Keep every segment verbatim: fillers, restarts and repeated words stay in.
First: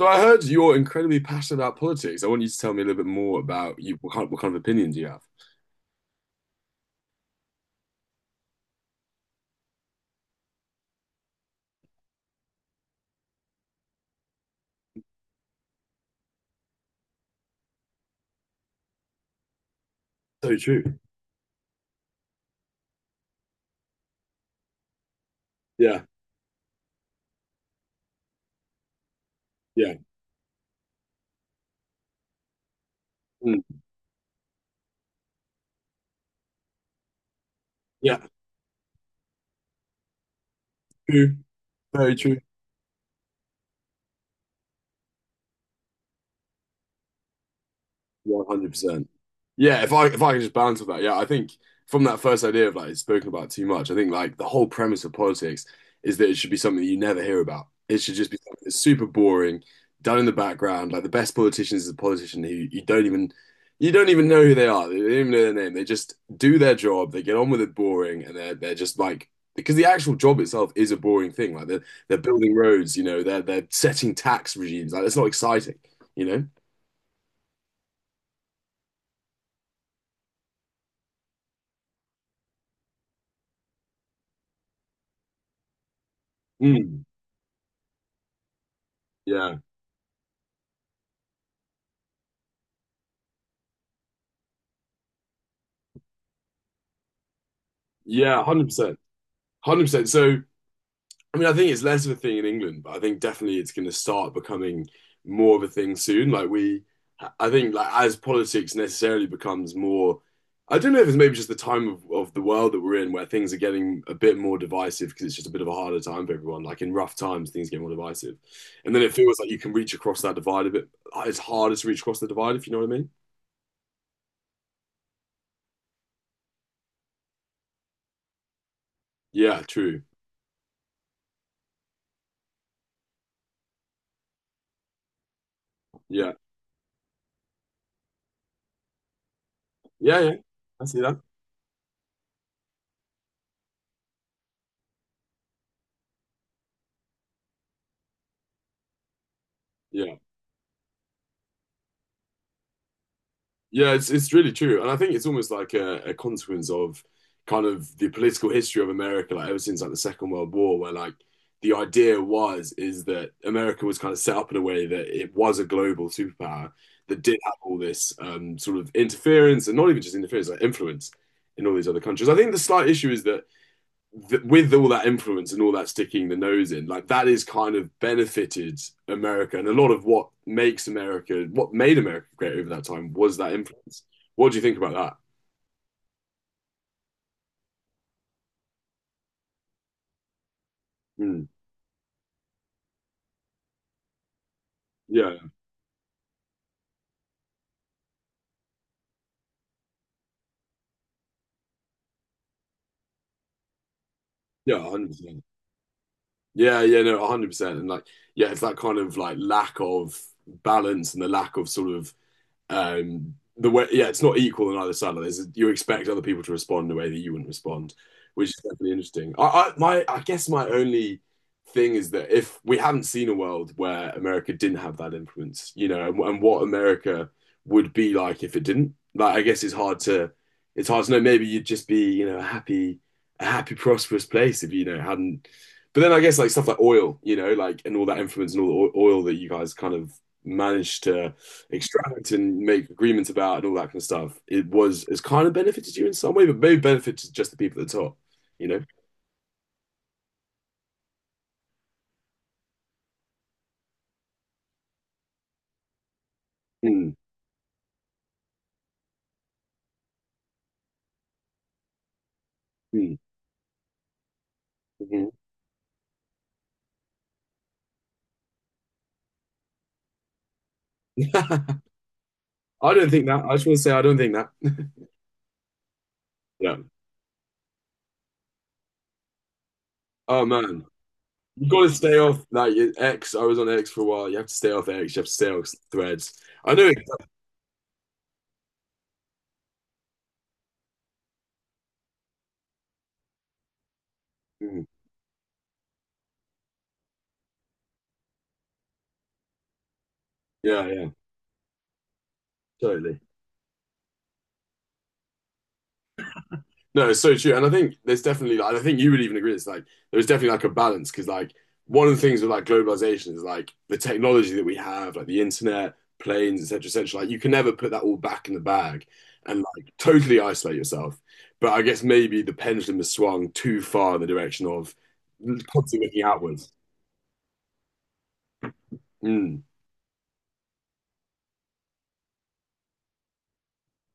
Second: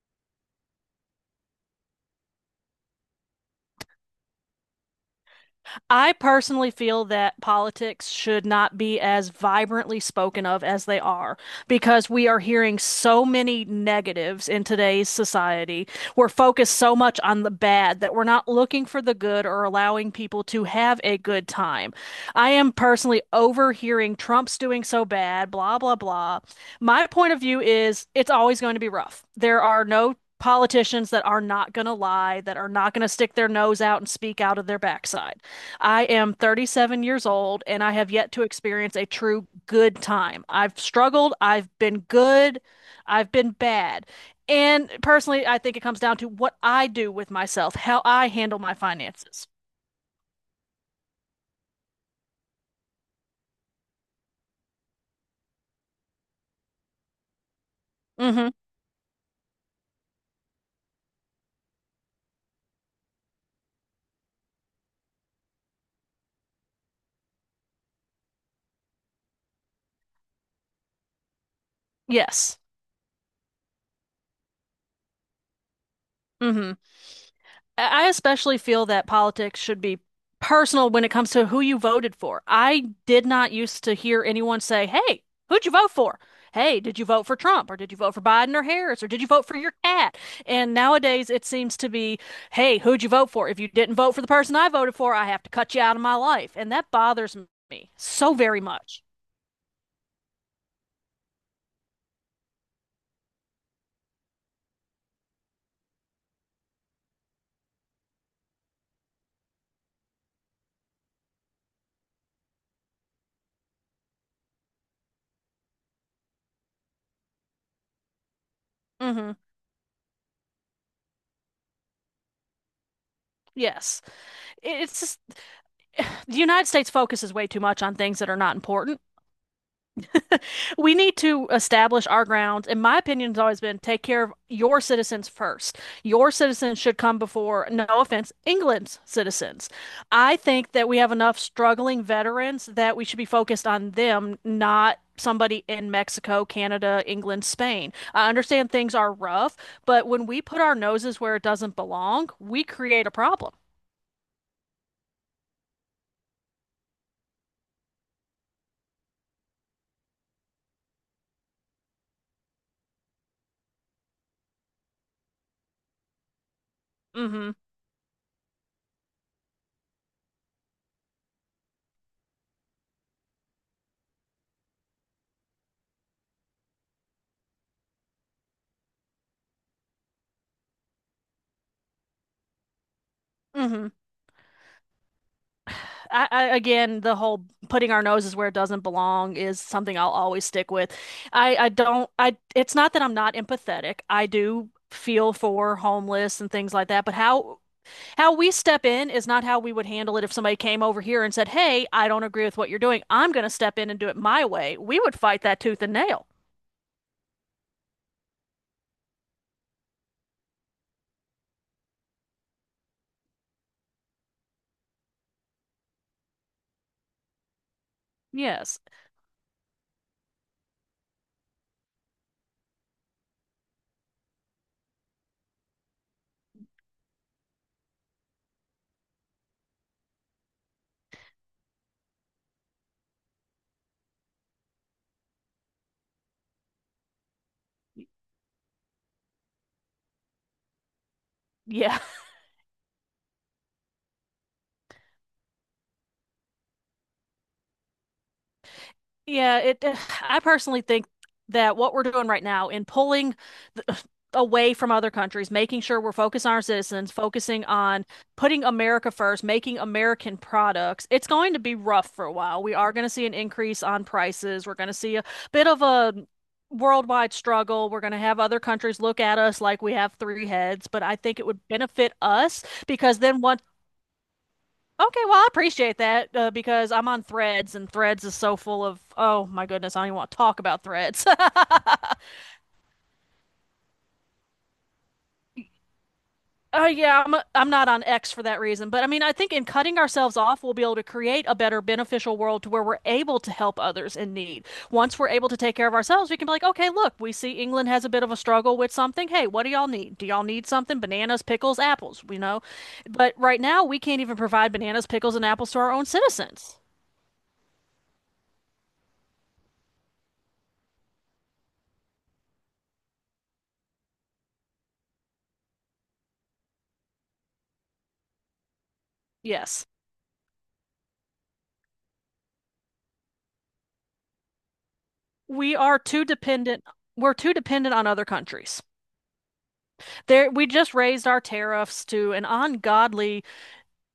So I heard you're incredibly passionate about politics. I want you to tell me a little bit more about you. What kind, what kind of opinions you have? I personally feel that politics should not be as vibrantly spoken of as they are because we are hearing so many negatives in today's society. We're focused so much on the bad that we're not looking for the good or allowing people So to true. have a good time. I am personally overhearing Trump's doing so bad, blah, blah, Yeah. blah. My point of view is it's always going to be rough. There are Yeah. no politicians that are not going to lie, that are not going to stick their Mm. nose out and speak out of their backside. I am thirty-seven years old and I have Yeah. yet to experience a true good time. I've struggled, True. I've been Very true. good, I've been bad. And personally, I think it comes down to what I do with myself, how I One handle hundred my percent. finances. Yeah, if I if I could just balance with that, yeah, I think from that first idea of like it's spoken about too much. I think like the whole premise of politics is that it should be something that you never hear about. It should just be Hmm. something that's super boring, done in the background. Like the best politician is a politician who you don't even you don't even know who they are. They don't even know their name. They just do their job. They get on with it boring, and they're they're just like because the actual job itself is a boring thing. Like they're they're building Yes. roads, you know, they're they're setting tax regimes. Like it's not exciting, you know. Hmm. I especially feel that politics should be personal when it comes to who you voted for. I did not used to hear anyone say, "Hey, who'd you vote for?" "Hey, did Mm. you vote for Trump or did you vote for Biden or Harris or did you vote for Yeah. your cat?" And nowadays it seems to be, "Hey, who'd you vote for? If you didn't vote for the person I voted for, I have to cut you out of my life." And that bothers me so Yeah, very one hundred percent. much. one hundred percent. So, I mean, I think it's less of a thing in England, but I think definitely it's going to start becoming more of a thing soon. Like, we, I think, like, as politics necessarily becomes more, I don't know if it's maybe just the time of, of the world that we're in, where things are getting a bit more divisive because it's just a bit of a harder time for everyone. Like, in rough times, things get more divisive. And then it Hmm. feels like you can reach across that divide a bit. It's harder to reach across the divide, if you know what I mean. Yes. It's just the United States focuses way too much on things that are not important. Yeah, true. We need to establish our grounds. And my opinion has always been take care of your citizens first. Your Yeah. citizens should come before, no offense, England's citizens. Yeah, yeah. I think I that we see have that. enough struggling veterans that we should be focused on them, not somebody in Mexico, Canada, England, Spain. I understand things are rough, but Yeah. when we put our noses where it doesn't belong, we create a problem. Yeah, it's it's really true, and I think it's almost like a, a consequence of kind of the political history of America, like ever since like the Second World War, where like the idea was is that America was kind of set up in a way that it was a global superpower that did Mm-hmm. have all this um, sort of interference, and not even just interference, like influence in all these other countries. I think the slight issue is that th- with all that influence and all that sticking the nose in, like that is kind of benefited America. And a lot of what makes America, what made America great over that time, was that Mm-hmm. influence. What do you think about that? I, I, again, the whole putting our noses where it doesn't belong is something I'll always stick with. Mm. I, I don't, I, it's not that I'm not empathetic. I do feel Yeah, for homeless and things like that, but how, how we step in is not how we would handle it if somebody came over here and said, "Hey, I don't agree with what you're doing. I'm going to step in and do it my way." yeah, We would fight one hundred percent. that tooth and nail. Yeah, yeah, no, one hundred percent. And like, yeah, it's that kind of like lack of balance and the lack of sort of Um, the way, yeah, it's not equal on either side. Like there's, you expect other people to respond in a way that you wouldn't respond, which is Yes. definitely interesting. I, I, my, I guess my only thing is that if we haven't seen a world where America didn't have that influence, you know, and, and what America would be like if it didn't. Like, I guess it's hard to, it's hard to know. Maybe you'd just be, you know, a happy, a happy, prosperous place if you, you know hadn't. But then I guess like stuff like oil, you know, like and all that influence and all the oil that you guys kind of managed to Yeah. extract and make agreements about and all that kind of stuff, it was it's kind of benefited you in some way, but maybe benefited just the people at the top, you know? Yeah, it. eh, I personally think that what we're doing right now in pulling the, uh, away from other countries, making sure we're focused on our citizens, Mm, focusing on putting America first, making American products, it's going to be rough for a while. We are going to mm, see an increase on prices. We're going to see a mhm. bit of a worldwide struggle. We're going to have other countries look at us like we have three heads, but I think it would benefit us I don't because think then that. I once… just want to say I don't think that. Okay, well, I appreciate that uh, Yeah. because I'm on Threads and Threads is so full of, oh my goodness, I don't even want to Oh talk about man. Threads. You've got to stay off like X. I was on X for a while. You have to stay off X. You have to stay off threads. I Oh know. it- yeah, I'm I'm not on X for that reason, but I mean, I think in cutting ourselves off, we'll be able to create a better beneficial world to where we're able to help others in need. Mm, Once we're able to take care of ourselves, we can be like, okay, look, we see England has a bit of a struggle with something. Hey, what do y'all need? Do y'all need yeah, something? yeah, Bananas, pickles, apples, you know? totally. But right now, we can't even provide bananas, pickles, and apples to our own citizens. No, it's so true. And I think there's definitely, like, I think you would even agree, it's like there's definitely like a balance because, like, one of the things with like globalization is like the technology that we have, like the internet, planes, et cetera, et cetera. Like, you can never put that all back in the bag and Yes. like totally isolate yourself. But I guess maybe the pendulum has swung too far in the direction of we are constantly looking too outwards. dependent we're too dependent on other countries. Mm, There, we just raised our tariffs to an ungodly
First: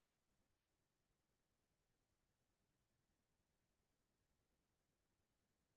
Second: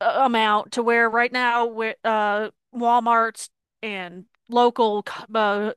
uh, amount to where right now we uh, Walmart's and local uh,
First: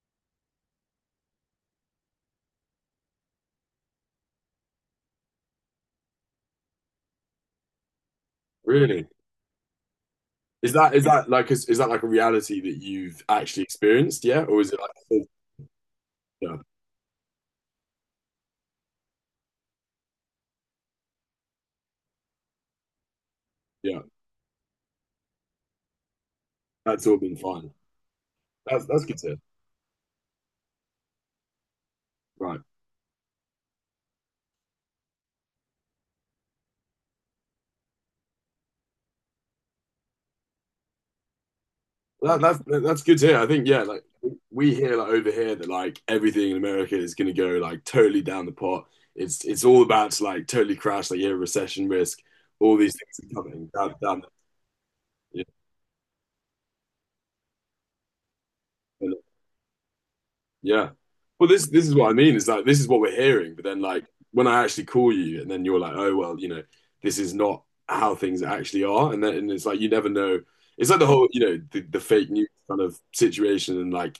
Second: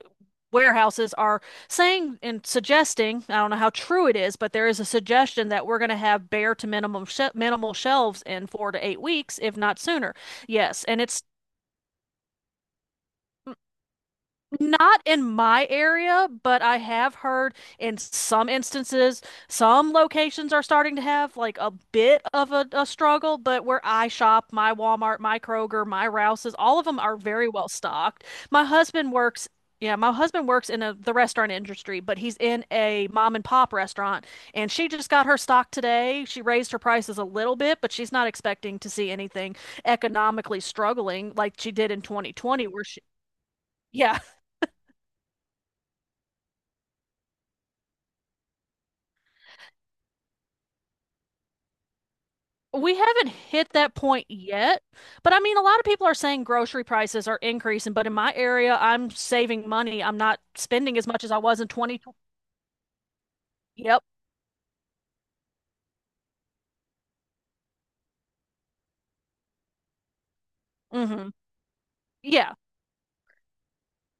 warehouses are saying and suggesting, I don't know how true it is, but there is a suggestion that we're going to have bare to minimum sh minimal shelves in four to eight really? weeks, if not sooner. Is Yes, that and is it's… that like is, is that like a reality that you've actually experienced? Yeah, or is it Not in like, my area, yeah, but I have heard in some instances, some locations are starting to have like a bit of a, a struggle. But where yeah, I shop, my Walmart, my Kroger, my Rouse's, all of them that's are all been very well fine. stocked. My That's that's husband good to hear. works, yeah, my husband works in a, the restaurant industry, but he's Right. in a mom and pop restaurant, and she just got her stock today. She raised her prices a little bit, but she's not expecting to see anything economically struggling like she did in That, that's twenty twenty, where she, that's good to hear. I think yeah, like yeah. we hear like over here that like everything in America is going to go like totally down the pot. It's it's all about to like totally crash, like yeah, recession risk, all these We haven't things are hit coming down, that down point yet, but I the- mean, a lot of people are saying grocery prices are increasing, but in my area, I'm yeah. saving money. I'm not Yeah. spending as much as I Well, was this in this is what I twenty twenty. mean. Is like this is what we're hearing, but then Yep. like when I actually call you, and then you're like, oh well, you know, this is not how things actually are, and then and it's like you never know. It's like the whole Hmm. you know the, the fake news Yeah. kind of situation, and like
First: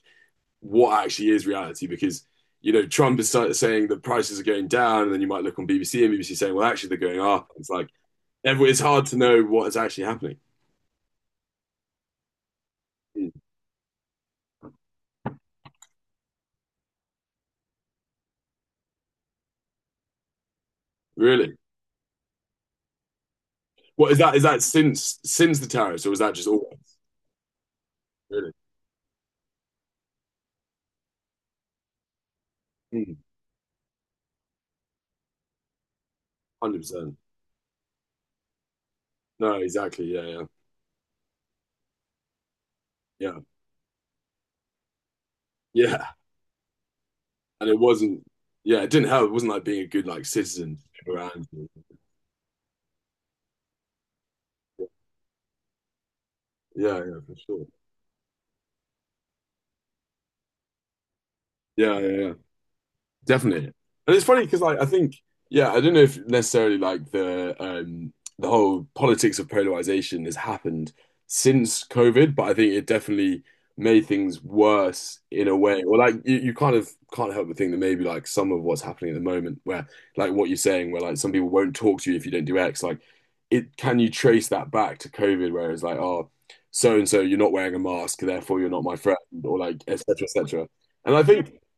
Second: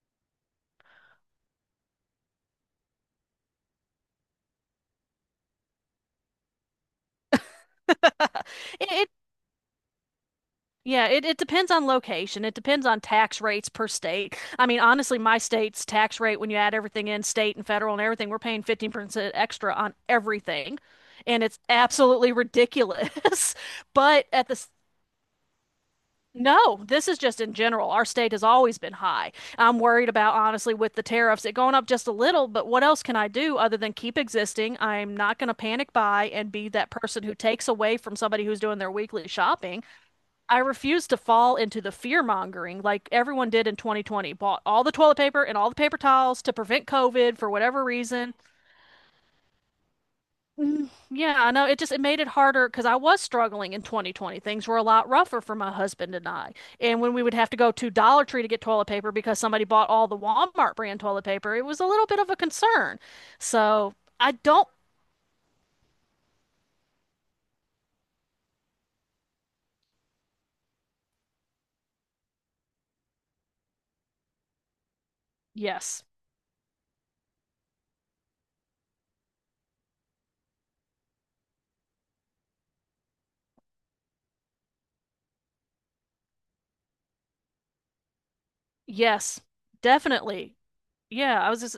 what actually is reality because you know Trump is saying the prices are going down, and then you might look on B B C and B B C saying, well, actually they're going up. It's like it's It, hard it to know what is actually happening. yeah, it, it depends on location. It depends on Mm. tax rates per state. I mean, honestly, my state's tax rate, when you add everything in, state and federal and everything, we're paying fifteen percent extra on everything. And Really, it's absolutely ridiculous. what is But that? Is at the that s- since since the tariffs, or is that just always? No, this is just in general. Our state has Really, always been high. I'm worried about, honestly, with the tariffs, it going up just a little, but what else Mm. can I do other than keep existing? I'm not going to panic buy and be one hundred that percent. person who takes away from somebody who's doing their weekly No, shopping. exactly. Yeah, yeah, I refuse to fall into the fear mongering like yeah, everyone did in twenty twenty, bought all the toilet paper and all the paper yeah. towels to prevent COVID for And it whatever wasn't. reason. Yeah, it didn't help. It wasn't like being a good like citizen Mm. Yeah, around. I know. It just it made it harder because I was struggling in twenty twenty. Things were a lot rougher for my husband and I. Yeah, And when yeah, we would for have to sure. go to Dollar Tree to get toilet paper because somebody bought all the Walmart brand toilet paper, it was a Yeah, little yeah, bit of yeah. a concern. Definitely. So And it's I funny because don't. like I think, yeah, I don't know if necessarily like the um the whole politics of polarization has happened since COVID, but I think it definitely made things worse in a way. Or Yes, like you, you kind of can't help but think that maybe like some of what's happening at the moment where like what you're saying where like some people won't talk to you if you don't do X, like it. Can you trace that back to COVID where it's like, oh, so and so, you're not wearing a mask, therefore you're not my friend, yes, or like et cetera, et definitely. cetera. And I Yeah, I think was just,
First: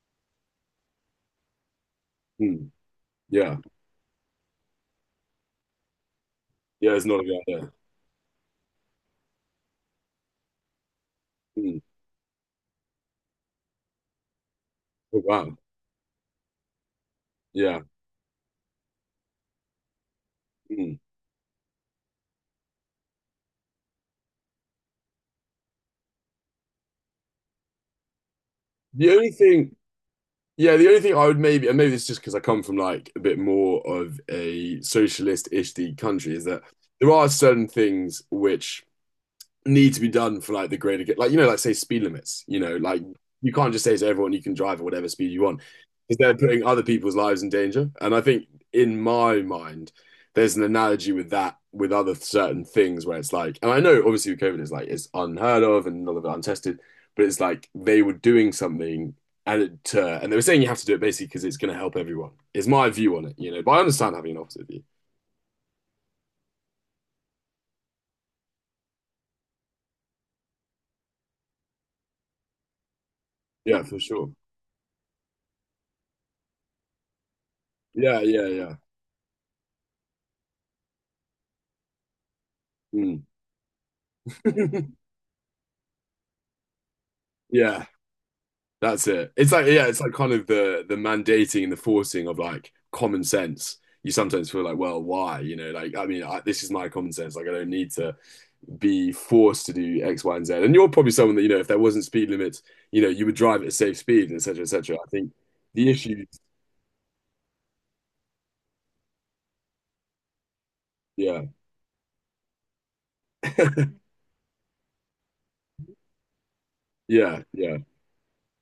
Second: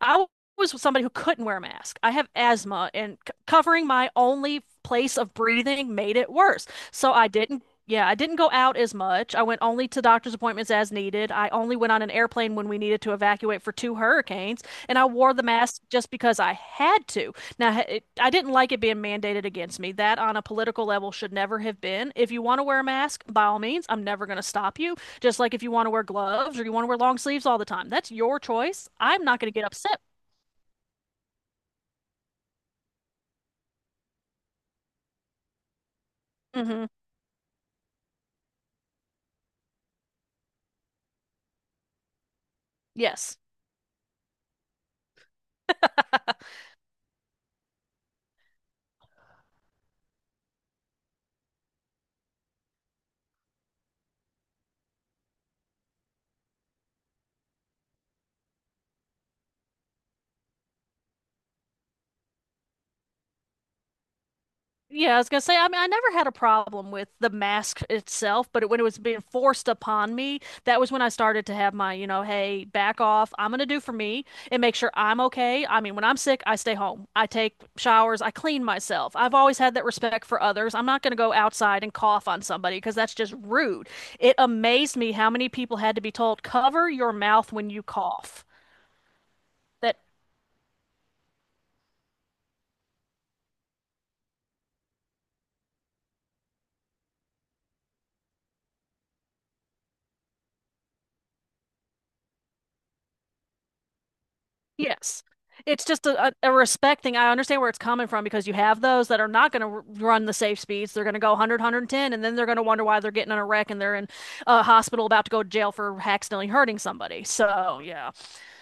I was somebody who couldn't wear a mask. I have hmm, asthma, and c yeah. covering my only place of breathing made it worse. Yeah, it's So not a I guy didn't, there. yeah, I didn't go out as much. I went only to doctor's appointments as needed. I only Mm. went on an airplane when we needed to evacuate for two hurricanes, and I Oh, wore the wow. mask just because I had to. Now, Yeah. ha- it, I didn't like it being mandated against me. That on a political Mm. level should never have been. If you want to wear a mask, by all means, I'm never going to stop you. Just like if you want to wear gloves or you want to wear long sleeves all the time, that's your choice. The I'm only not going to get thing, upset. yeah, the only thing I would maybe, and maybe it's just because I come from like a bit more of a socialist-ish the country, is that Hmm. there are certain things which need to be done for like the greater good. Like, you know, like say speed limits, you know, like Yes. you can't just say to everyone you can drive at whatever speed you want because they're putting other people's lives in danger. And I think in my mind, there's an analogy with that with other certain things where it's like, and I know obviously with COVID is like it's unheard of and none of it untested, but it's like they were doing something and it uh, and they were saying you have to do it basically because it's going to help everyone. Is my view on it, you know. But I understand having an opposite view. Yeah, I was gonna say, I mean, I never had a problem with the mask itself, but it, when it was being forced upon me, that was when I started to have my, you know, hey, back off. I'm gonna do Yeah, for for me sure. and make sure I'm okay. I mean, when I'm sick, I stay home. I take Yeah, showers, I yeah, clean yeah. myself. I've always had that respect for others. I'm not gonna go outside and cough on somebody because that's just rude. It Mm. amazed me how many people had to be told, cover your mouth when you Yeah. cough. That's it. It's like yeah, That it's like kind of the the mandating and the forcing of like common sense. You sometimes feel like, well, why? You know, like I mean, I, this is my common sense. Like I don't need to be forced to do X, Y, and Z. And you're probably someone that you know, if there wasn't speed limits, you know, you would drive at a safe speed, et cetera, et cetera. I Yes. think It's the just issue, a, a, a respect thing. I understand where it's coming from because you have those that are not going to r run the safe speeds. They're going to go yeah, a hundred, and then they're going to wonder why they're getting in a wreck and they're in a hospital about to go to jail for accidentally hurting somebody. yeah, yeah. So, yeah.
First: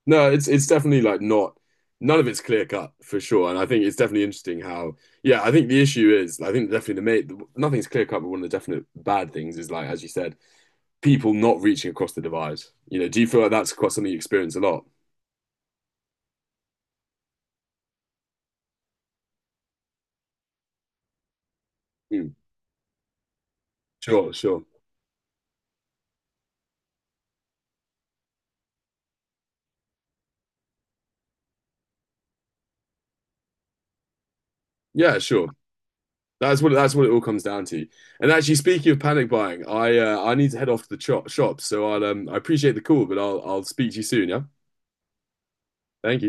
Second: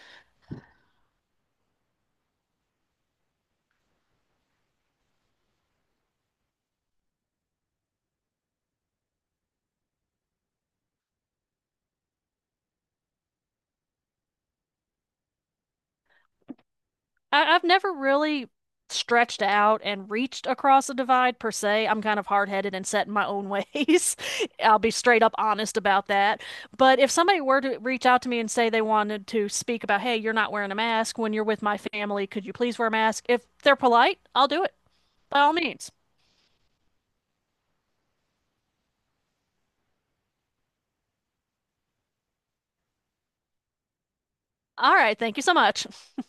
No, it's it's definitely like not, none of it's clear cut for sure. And I think it's definitely interesting how, yeah, I think the issue is, I think definitely the mate nothing's clear cut, but one of the definite bad things is like, as you said, people not reaching across the divide? You know, do you feel like that's quite something you experience a lot? I, I've never really stretched out and reached across a divide per se. I'm kind of Hmm, hard-headed and set in my own ways. sure, sure. I'll be straight up honest about that. But if somebody were to reach out to me and say they wanted to speak about, hey, you're not wearing a mask when you're with my family, could you please wear a mask? If they're polite, I'll do it Yeah, by sure. all means. That's what that's what it all comes down to. And actually, speaking of panic buying, I uh, I need to head off to the cho- shop, so I'll um, I appreciate the call, but I'll I'll speak to you soon. Yeah, All right, thank you so much. thank you.